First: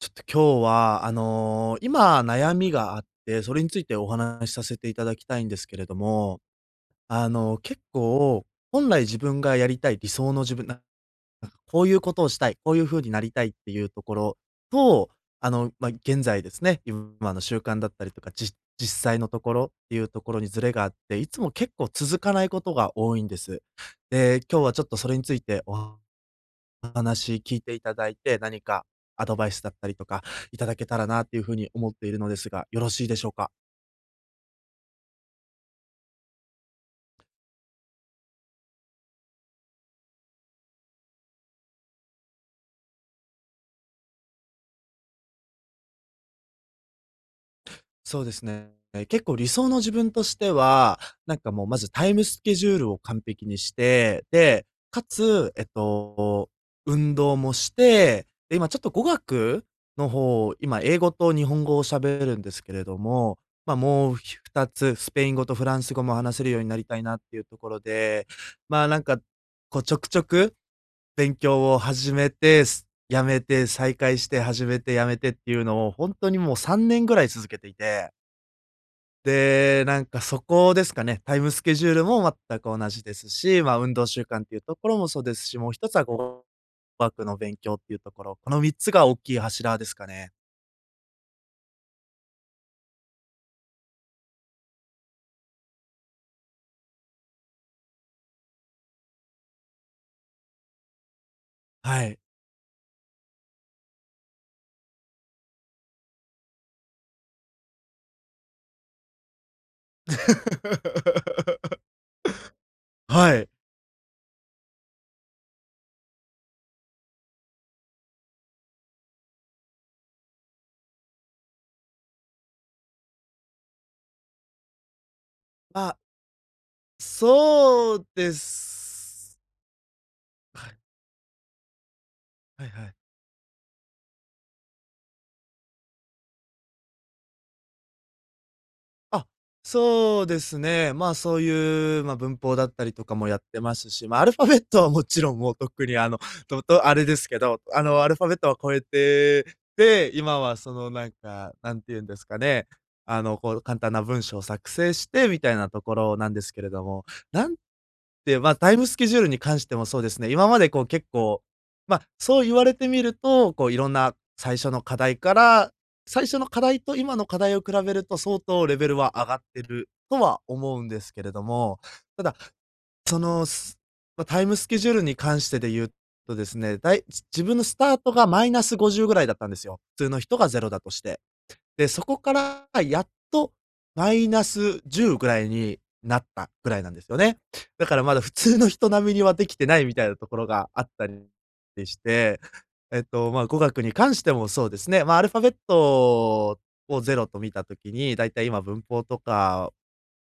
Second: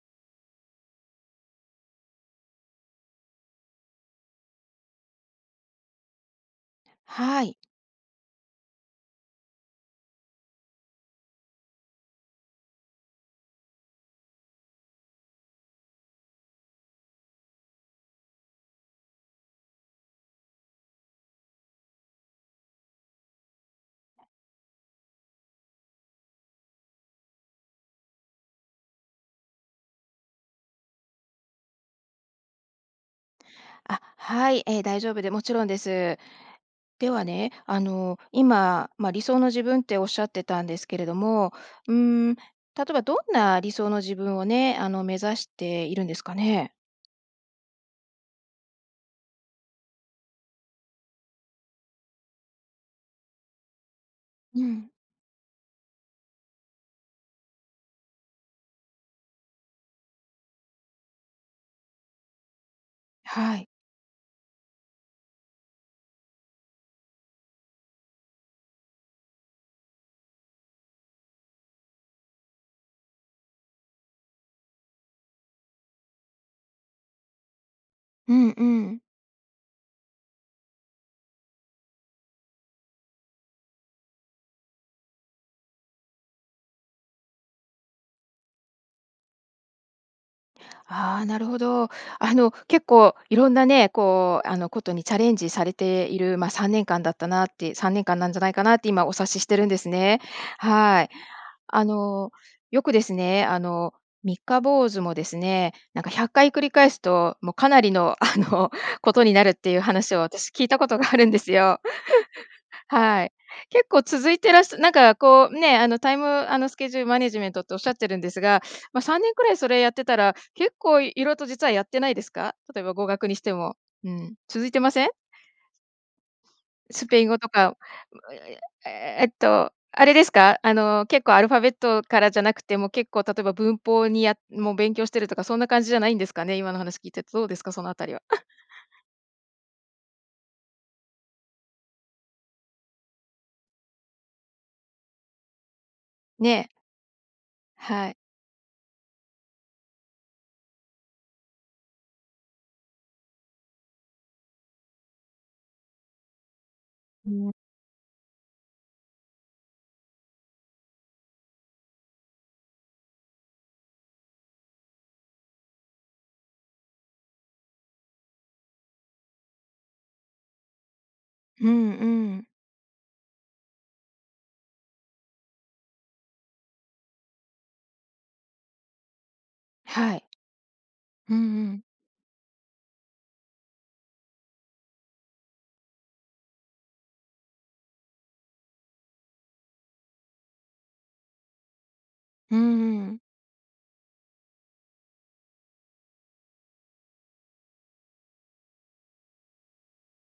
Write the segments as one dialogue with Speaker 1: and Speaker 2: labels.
Speaker 1: ちょっと今日は、あの、今悩みがあって、それについてお話しさせていただきたいんですけれども、あ
Speaker 2: はい。
Speaker 1: の、結構、本来自分がやりたい、理想の自分、ななんかこういうことをしたい、こういう風になりたいっていうところと、あの、ま、現在ですね、自分、あの、習慣だったりとか、じ実際のところっていうところにずれがあって、いつも結構続かないことが多いんです。で、今日はちょっとそれについておわお話聞いていただいて、何かアドバイスだったりとか、頂けたらなっていう風に思っているのですが、よろしいでしょうか？
Speaker 2: あ、はい、ええ、大丈夫でもちろんです。ではね、あの、今、ま、理想の自分っておっしゃってたんですけれども、うーん、例えばどんな理想の自分をね、あの、目指しているんですかね？
Speaker 1: そうですね。え、結構理想の自分としては、なんかもうまずタイムスケジュールを完璧にして、
Speaker 2: う
Speaker 1: で、
Speaker 2: ん。
Speaker 1: かつ、えっと、運動もして、で、今ちょっと語学の方、今英語と日本語をしゃべれるんですけれども、
Speaker 2: はい。
Speaker 1: ま、もうひ2つスペイン語とフランス語も話せるようになりたいなっていうところで、まあ、なんか、こうちょくちょく、勉強を始めて、す辞めて、再開して始めて辞めてっていうのを本当にもう3年ぐらい続けていて
Speaker 2: うんうん。
Speaker 1: で、なんかそこですかね、タイムスケジュールも全く同じですし、ま、運動習慣っていうところもそうですし、もう1つはこう、語学の勉強っていうところ。この3つが大きい柱ですかね。
Speaker 2: ああ、なるほど。あの結構色んなね、こう、あの、ことにチャレンジされている、まあ、3年間だったなって3年間なんじゃないかなって、今お察ししてるんですね。はい。あ
Speaker 1: はい。
Speaker 2: の、よくですね、あの、三日坊主もですね、なんか100回繰り返すともう、かなりの、あの、ことになるっていう話を私、聞いたことがあるんですよ。はい。
Speaker 1: はい。
Speaker 2: 結構続いてらっしゃなんかこうね、あの、タイムあの、スケジュールマネジメントっておっしゃってるんですが、まあ、3年くらいそれやってたら、結構色々と実はやってないですか？例えば語学にしても。うん、続いてません？
Speaker 1: あ。
Speaker 2: スペイン語とか。
Speaker 1: そうで
Speaker 2: ええええ
Speaker 1: す。
Speaker 2: っと、あれですか、
Speaker 1: は
Speaker 2: あ
Speaker 1: い。
Speaker 2: の、結構アルファベットからじゃなく
Speaker 1: はい
Speaker 2: て
Speaker 1: は
Speaker 2: も、
Speaker 1: い。
Speaker 2: こう例えば文法にやもう勉強してるとかそんな感じじゃないんですかね？今の話聞いてて、どうですか？そのあたりは。
Speaker 1: あ、そうですね。まあ、そういうま、文法だったりとかもやってますし、まあ、アルファベットはもちろん、もうとっくに、あの、と
Speaker 2: ね。
Speaker 1: と、あれですけど。あの、ア
Speaker 2: はい。
Speaker 1: ルファベットは超えて、で、今はその、なんか、なんて言うんですかね、あの、こう簡単な文章を作成して、みたいなところなんですけれども。
Speaker 2: う
Speaker 1: な
Speaker 2: ん。
Speaker 1: んで、ま、タイムスケジュールに関してもそうですね、今までこう結構ま、そう言われてみると、こういろんな最初の課題から最初の課題と今の課題を比べると相当レベルは上がってるとは思うんですけれど
Speaker 2: うん
Speaker 1: も。
Speaker 2: う
Speaker 1: ただ、
Speaker 2: ん。
Speaker 1: その、ま、タイムスケジュールに関してで言うとですね、だい自分のスタートが−50ぐらいだったんですよ、普通
Speaker 2: は
Speaker 1: の
Speaker 2: い。
Speaker 1: 人がゼロだとして。
Speaker 2: うんうん。
Speaker 1: で、そこからやっと−10ぐらいになったぐらいなんですよね。だからまだ普通の人並みにはできてないみたいなところがあったりりして。
Speaker 2: うー
Speaker 1: えっ
Speaker 2: ん。
Speaker 1: と、ま、語学に関してもそうですね。まあ、アルファベットをゼロと見た時に、だいたい今文法とか、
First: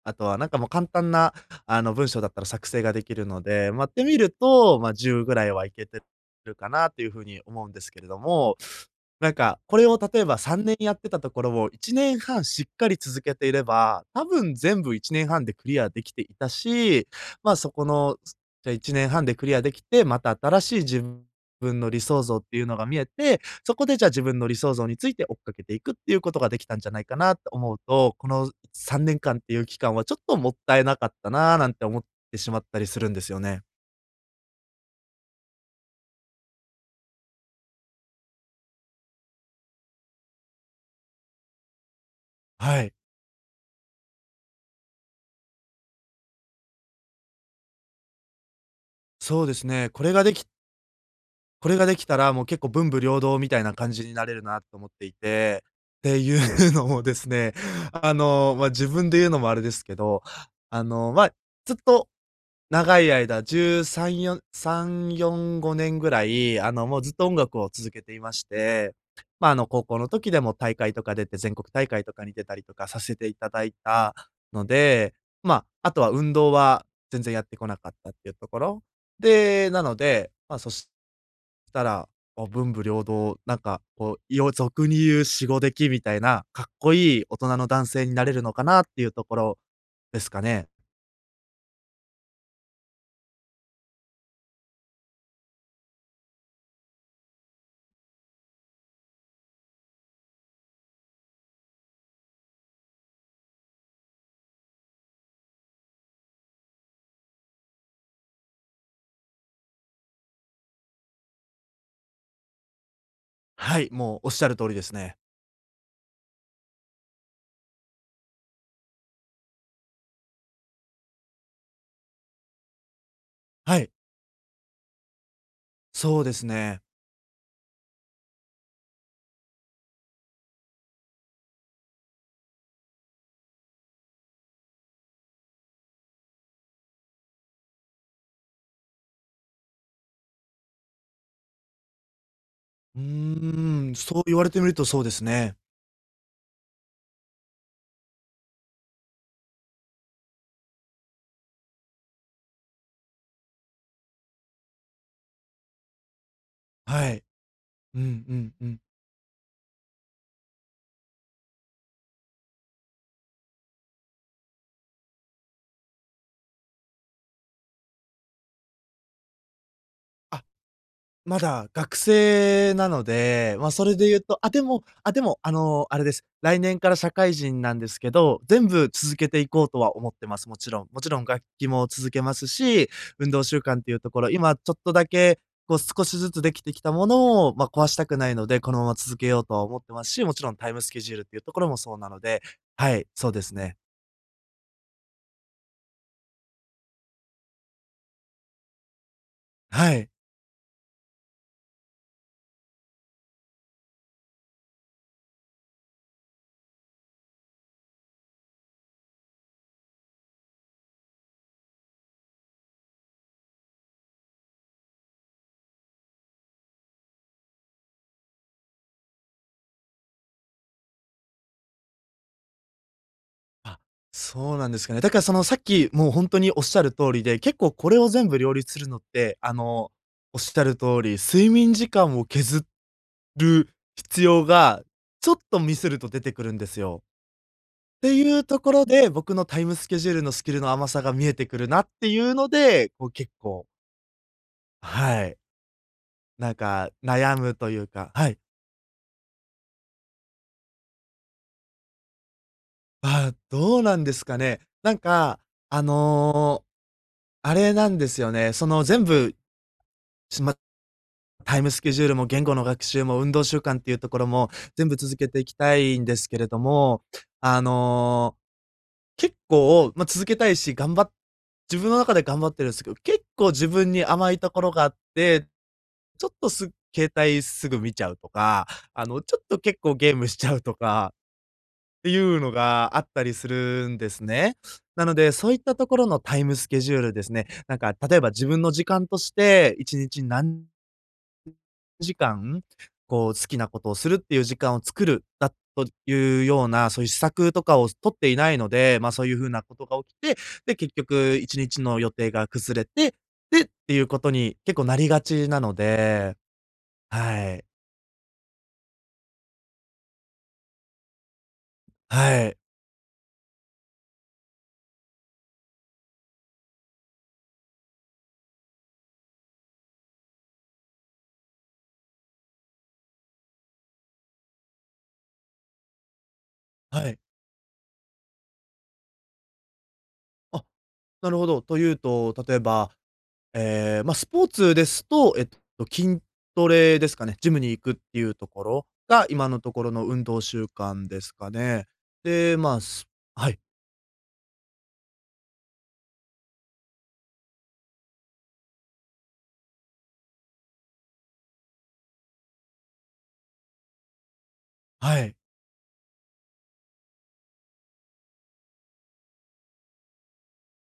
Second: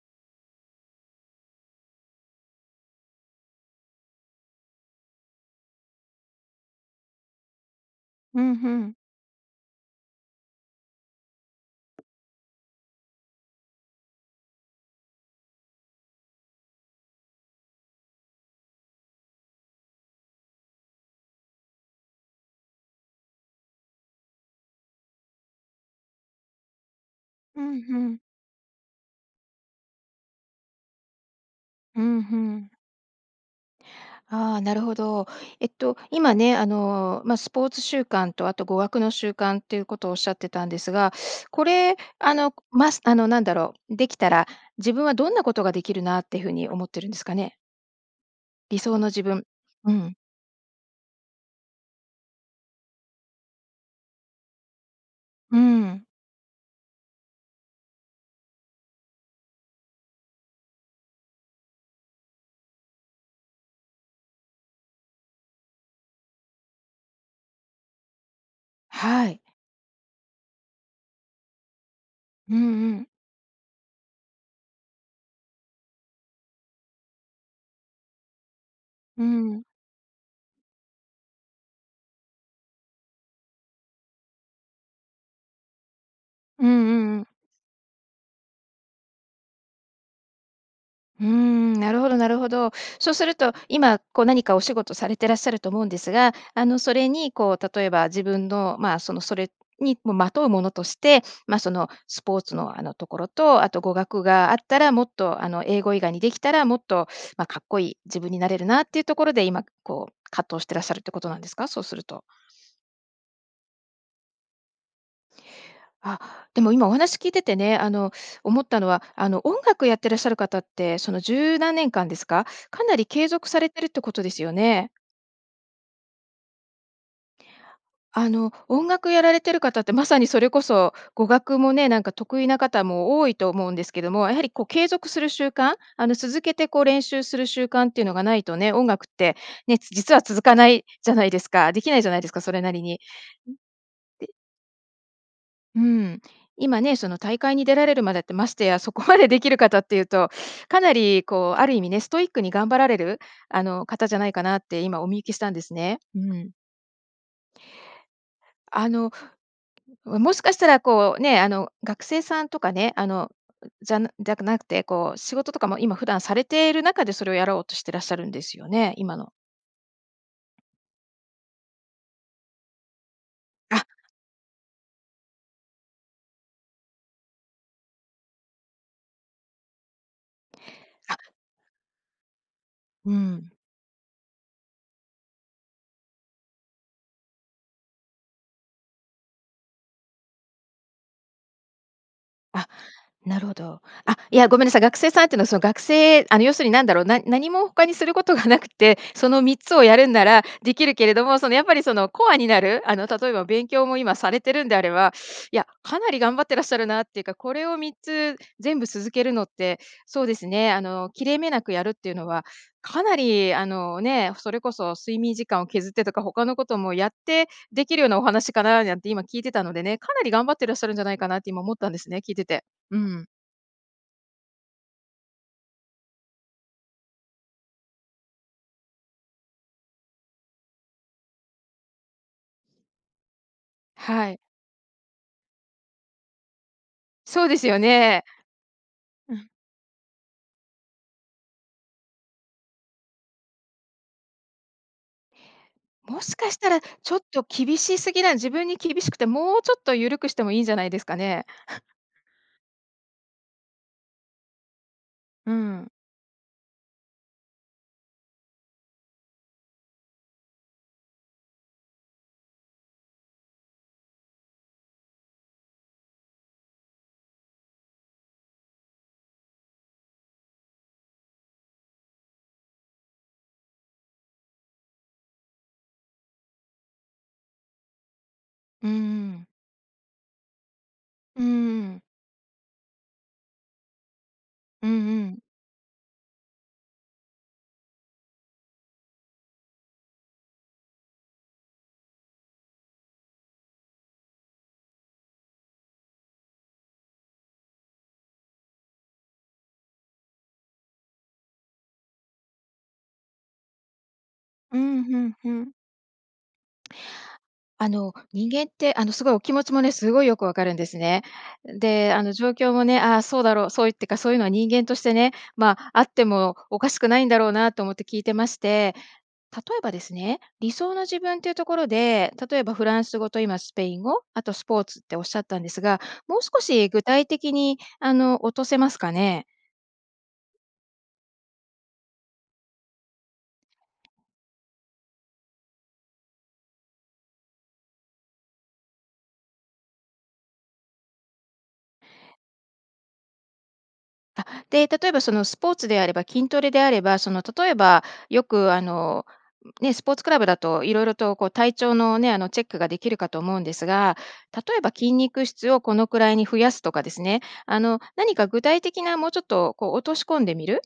Speaker 1: あとはなんかもう簡単なあの文章だったら作成ができるので、ま、てみると、まあ、10ぐらいはいけてるかなという風に思うんですけれど
Speaker 2: ふん
Speaker 1: も。
Speaker 2: ふん。
Speaker 1: なんか、これを例えば3年やってたところを、1年半しっかり続けていれば、多分全部1年半でクリアできていたし。ま、そこの、じゃ、1年半でクリアできて、また新しい自分の理想像っていうのが見えて、そこで、じゃあ、自分の理想像について追っかけていくっていうことができたんじゃないかなと
Speaker 2: ふ
Speaker 1: 思う
Speaker 2: んふ
Speaker 1: と
Speaker 2: ん。
Speaker 1: 「この3年間っていう期間はちょっともったいなかったな」なんて思
Speaker 2: う
Speaker 1: っ
Speaker 2: ん、ふ
Speaker 1: てしまっ
Speaker 2: ん。
Speaker 1: たりするんですよね。
Speaker 2: ああ、なるほど。えっと、今ね、あの、ま、スポーツ習慣とあと語学の習慣ということをおっしゃってたんですが、これ。あの、
Speaker 1: は
Speaker 2: ま
Speaker 1: い。
Speaker 2: すなんだろう、できたら自分はどんなことができるなっていう風に思ってるんですかね？理想の自
Speaker 1: そ
Speaker 2: 分。
Speaker 1: うですね、
Speaker 2: う
Speaker 1: これ
Speaker 2: ん。
Speaker 1: ができこれができたら、もう結構文武両道みたいな感じになれるなと思ってい
Speaker 2: うー
Speaker 1: て。っ
Speaker 2: ん。
Speaker 1: ていうのもですね、あの、まあ自分で言うのもあれですけど、あの、まあ、ずっと、長い間13、4、3、4、5年ぐらい、あの、もうずっと音楽を続けていまして。
Speaker 2: はい。
Speaker 1: まあ、あの、高校の時でも大会とか出て、全国大会とかに出た
Speaker 2: うん
Speaker 1: りとか
Speaker 2: う
Speaker 1: さ
Speaker 2: ん。
Speaker 1: せていただいたので、まあ、あとは運動は全然やってこなかったっていうところ。
Speaker 2: うん。
Speaker 1: で、なので、まあ、そしたら、もう文武両道、なんか、こう、よ俗に言うシゴデキみたいな、かっ
Speaker 2: うんう
Speaker 1: こ
Speaker 2: んう
Speaker 1: いい
Speaker 2: ん。
Speaker 1: 大人の男性になれるのかなっていうところですかね。
Speaker 2: うーん、なるほどなるほど。そうすると、今こう何かお仕事されてらっしゃると思うんですが、あの、それにこう例えば自分のまあ、そのそれに、もまとうものとして、ま、そのスポーツの、あの、ところと、あと語学があったらもっと、あの、英語以外にできたらもっと、まあ、かっこいい自分になれるなっていうところで、今こう葛藤してらっしゃるってことなんですか？そうすると。
Speaker 1: はい、もうおっしゃる通りですね。
Speaker 2: あ、でも今お話聞いててね、あの思ったのは、あの音楽やってらっしゃる方ってその十何年間ですか？かなり継続され
Speaker 1: は
Speaker 2: てるっ
Speaker 1: い。
Speaker 2: てことですよね？
Speaker 1: そうですね。
Speaker 2: あの、音楽やられてる方ってまさにそれこそ、語学もね、なんか得意な方も多いと思うんですけども、やはりこう継続する習慣、あの、続けてこう練習する習慣っていうのがないとね、音楽って、ね、実は続かないじゃないですか。できないじゃないですか、それなりに。ん
Speaker 1: うーん、そう
Speaker 2: で
Speaker 1: 言われてみるとそうですね。
Speaker 2: うん、今ね、その大会に出られるまでってましてやそこまでできる方っていうとかなりこうある意味ね、ストイックに頑張られる、あの、方じゃないかなって今お見受けしたんですね、うん。
Speaker 1: はい。うんうんうん。
Speaker 2: あの、もしかしたらこうね、あの、学生さんとかね、あの、んじゃじゃなくてこう仕事とかも今普段されている中でそれをやろうとしてらっしゃるんですよね？今の
Speaker 1: あ、まだ学生なので、ま、
Speaker 2: あ。
Speaker 1: それで言うと、あ、でも、あ、でも、あの、あれです。来年から社会人なんですけど、全部続けていこうとは思ってます、もちろん。もちろん
Speaker 2: あ。
Speaker 1: 楽器も続けますし、
Speaker 2: う
Speaker 1: 運動
Speaker 2: ん。
Speaker 1: 習慣っていうところ、今ちょっとだけ、こう少しずつできてきたものを、まあ、壊したくないので、このまま続けようとは思ってますし、もちろんタイムスケジュールっていうところもそうなので、
Speaker 2: あ、
Speaker 1: はい、そう
Speaker 2: な
Speaker 1: で
Speaker 2: る
Speaker 1: す
Speaker 2: ほ
Speaker 1: ね。
Speaker 2: ど。あ、いや、ごめんなさい。学生さんってのは、その、学生あの要するに何だろう、な何も他にすることがなくて、その3つを
Speaker 1: は
Speaker 2: やる
Speaker 1: い。
Speaker 2: んならできるけれども、そのやっぱりそのコアになる、あの例えば勉強も今されてるんであれば、いや、かなり頑張ってらっしゃるなっていうか、これを3つ全部続けるのって、そうですね、あの、切れ目なくやるっていうのは、かなり、あの、ね、それこそ睡眠時間を削ってとか、他のこともやってできるようなお話かななんて今聞いてたのでね、かなり頑張ってらっしゃるんじゃないかなって、今思ったんですね、聞いてて。うん。
Speaker 1: あ、そうなんですかね。だからその、さっきもう、ほんとに、おっしゃる通りで、結構これを全部両立するのって、あの、おっしゃる通り、睡眠時間を削る必
Speaker 2: はい。
Speaker 1: 要が、ちょっとミスると出てくるんですよ。
Speaker 2: そうですよ
Speaker 1: て
Speaker 2: ね。
Speaker 1: いうところで、
Speaker 2: う
Speaker 1: 僕の
Speaker 2: ん。
Speaker 1: タイムスケジュールの、スキルの甘さが見えてくるなっていうので、こう、結構はい。
Speaker 2: もしか
Speaker 1: なん
Speaker 2: したら、
Speaker 1: か、
Speaker 2: ちょっ
Speaker 1: 悩
Speaker 2: と
Speaker 1: むとい
Speaker 2: 厳
Speaker 1: う
Speaker 2: しす
Speaker 1: か
Speaker 2: ぎ
Speaker 1: は
Speaker 2: な
Speaker 1: い。
Speaker 2: 自分に厳しくて、もうちょっと、ゆるくしてもいいんじゃないですかね。
Speaker 1: あ、どうなんですかね。なんか、
Speaker 2: う
Speaker 1: あ
Speaker 2: ん。
Speaker 1: の、あれなんですよね、その、全部、しまタイムスケジュールも、言語の学習も、運動習慣っていうところも全部続けていきたいんですけれども。あの、結構、ま、続けたいし、がんば自分の中で頑張ってるんすけど、結構、自分に甘いところがあって、ちょっとす携帯すぐ見ちゃうとか、
Speaker 2: う
Speaker 1: あの、ちょっ
Speaker 2: ん。
Speaker 1: と結構、ゲームしちゃうとか
Speaker 2: うん。
Speaker 1: っていうのがあったりするんですね。
Speaker 2: うん
Speaker 1: なの
Speaker 2: う
Speaker 1: で、
Speaker 2: ん。
Speaker 1: そういったところのタイムスケジュールですね、なんか、例えば自分の時間として、1日何時間、こう、好きなことをするっていう時間を作るだというような、そういう施策とかを取っていないので、ま、そういう風なことが起きて、で、結局1日の予定が崩れて、でっていうことに結
Speaker 2: う
Speaker 1: 構な
Speaker 2: ん、
Speaker 1: り
Speaker 2: ふ
Speaker 1: が
Speaker 2: ん
Speaker 1: ち
Speaker 2: ふ
Speaker 1: な
Speaker 2: ん。
Speaker 1: ので、はい。
Speaker 2: あの、人間ってあのすごいお気持ちもね、すごいよくわかるんですね。で、あの
Speaker 1: は
Speaker 2: 状
Speaker 1: い。
Speaker 2: 況もね、あ、そうだろう、そういうってか、そういうのは人間としてね、まあ、あってもおかしくないんだろうなと思って聞いてまして。例えばですね、理想の自分というところで、例えばフランス語と今スペイン語、あとスポーツっておっしゃったんですが、もう少し具
Speaker 1: はい。
Speaker 2: 体的に、あの、落とせますかね？
Speaker 1: あ、なるほど、というと、例えば、ええ、まあ、スポーツですと、えっと、筋トレですかね、ジムに行くっていうところが、今のところの運動習慣ですかね。で、まあ、すはい。
Speaker 2: あ、で、例えばそのスポーツであれば筋トレであれば、その例えばよくあの、んね、スポーツクラブだと色々とこう体調のね、あのチェックができるかと思うんですが、例えば筋
Speaker 1: はい。
Speaker 2: 肉質をこのくらいに増やすとかですね、あの何か具体的なもうちょっとこう落とし込んでみる。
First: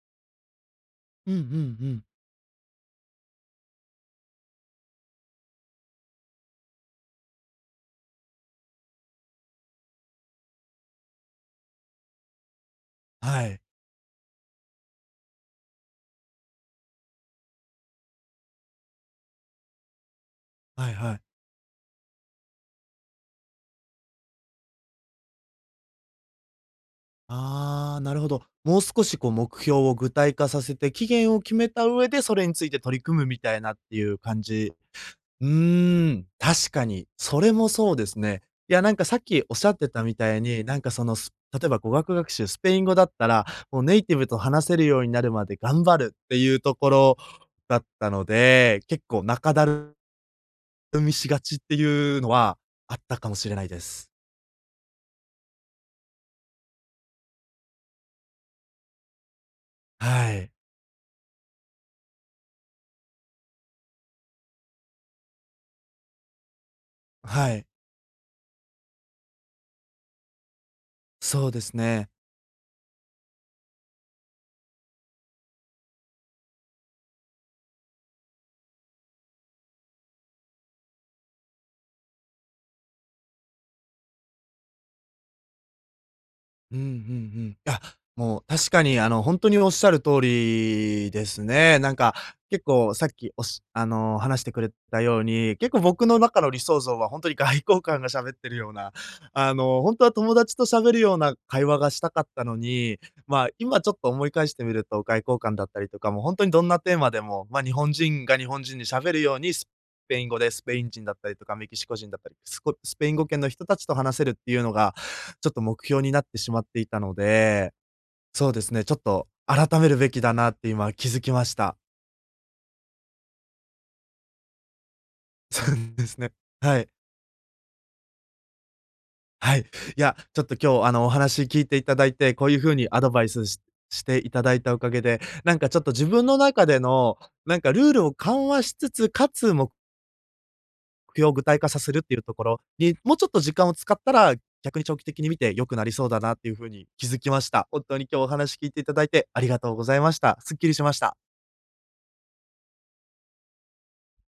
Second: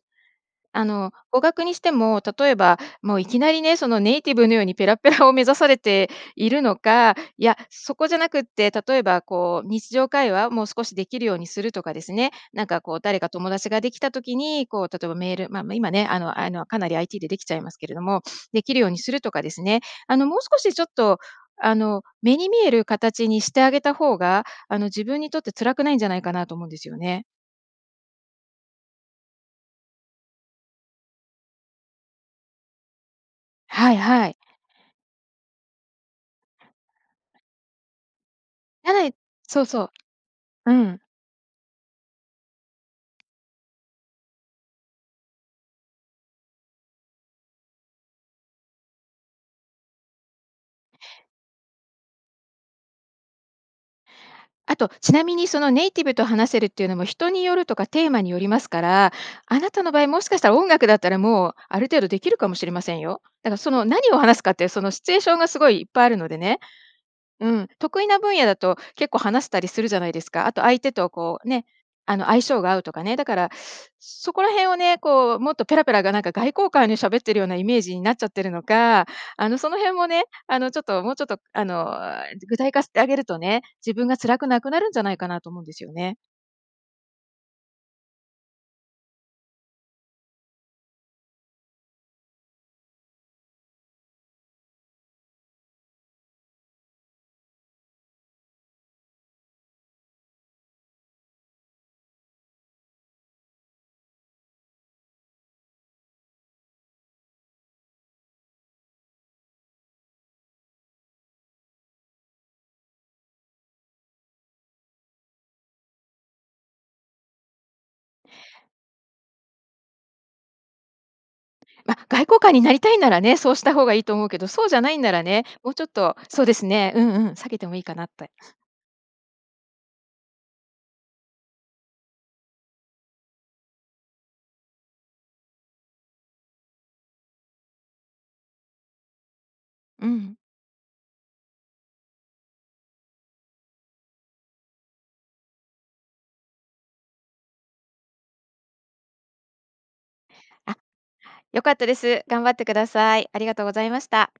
Speaker 2: あの
Speaker 1: うんうん
Speaker 2: 語学にし
Speaker 1: う
Speaker 2: て
Speaker 1: ん。
Speaker 2: も、例えば、もういきなりね、そのネイティブのようにペラペラを目指されているのか、いや、そこじゃなくって、例えばこう日常会話もう少しできるようにするとかですね、なんかこう誰か
Speaker 1: は
Speaker 2: 友
Speaker 1: い。
Speaker 2: 達ができた時に、こう例えばメール、ま今ね、あのあのかなり IT でできちゃいますけれども、できるようにするとかですね、あのもう少しちょっ
Speaker 1: はいは
Speaker 2: と
Speaker 1: い。
Speaker 2: あの、目に見える形にしてあげた方が、あの自分にとって辛くないんじゃないかなと思うんですよね。
Speaker 1: ああ、なるほど。もう少しこう目標を具体化させて、期限を決めた上で、それについて取り組むみたいなっ
Speaker 2: は
Speaker 1: て
Speaker 2: い
Speaker 1: いう
Speaker 2: はい。
Speaker 1: 感じ。うーん、確かに。それもそうですね。いや、な
Speaker 2: や
Speaker 1: んか
Speaker 2: な
Speaker 1: さ
Speaker 2: い
Speaker 1: っきおっ
Speaker 2: そ
Speaker 1: し
Speaker 2: う
Speaker 1: ゃって
Speaker 2: そ
Speaker 1: たみたいに、
Speaker 2: う う
Speaker 1: なんか
Speaker 2: ん。
Speaker 1: その、す例えば語学学習、スペイン語だっ たら、もうネイティブと話せるようになるまで頑張るっていうところだったので、結構仲だるみしがちっていうのはあったかもしれないです。
Speaker 2: あとちなみにそのネイティブと話せるっていうのも人によるとかテーマによりますから、あなたの場合もし
Speaker 1: は
Speaker 2: かした
Speaker 1: い。
Speaker 2: ら音楽だったらもうある程度できるかもしれませんよ。だからその何を話すかってそのシチュエーションがすごいいっぱいあるのでね。
Speaker 1: は
Speaker 2: う
Speaker 1: い。
Speaker 2: ん、得意な分野だと結構話せたりするじゃないですか。あと相手とこ
Speaker 1: そ
Speaker 2: う
Speaker 1: うで
Speaker 2: ね、
Speaker 1: すね。
Speaker 2: あの相性が合うとかね。だから そこら辺をね、こうもっとペラペラがなんか外交官に喋ってるようなイメージになっちゃってるのか、あのその辺もね、あの、ちょっともうちょっとあのえ、具体化してあげるとね、自分が辛くなくなるんじゃないかなと思うんですよね。
Speaker 1: うんうんうん。いや、もう確かにあの、本当に仰る通りですね。なんか、結構さっきおしあの、話してくれたように。結構、僕の中の理想像は、本当に外交官が喋ってるような、あの、本当は友達と喋るような会話がしたかったのに、まあ、今ちょっと思い返してみると、外交官だったりとか、もう本当にどんなテーマでも、まあ、日本人が日本人に喋るように、スペイン語でスペイン人だったりとか、メキシコ人だったり、すこスペイン語圏の人たちと話せるっていうのが、ちょっと目標になってしまっていたので。そうですね、ちょっと改めるべきだなって今気づきました。
Speaker 2: ま、外交官になりたいならね。そうした方がいいと思うけど。そうじゃないんならね、
Speaker 1: そ
Speaker 2: もう
Speaker 1: う
Speaker 2: ちょっ
Speaker 1: で
Speaker 2: と
Speaker 1: すね。
Speaker 2: そうです
Speaker 1: はい。
Speaker 2: ね、うんうん。避けてもいいかな、って。
Speaker 1: はい。いや、ちょっと今日、あの、お話聞いていただいて。こういう風にアドバイスししていただいたおかげで、なんかちょっと自分の中での、なんかルールを緩和しつつ、かつ、も
Speaker 2: うん。
Speaker 1: く標を具体化させるっていうところに、もうちょっと時間を使ったら、逆に長期的に見て良くなりそうだなっていう風に気づきました。本当に今日お話聞いていただいて、ありがとうございました。すっきり
Speaker 2: あ。
Speaker 1: しました。
Speaker 2: 良かったです。頑張ってください。ありがとうございました。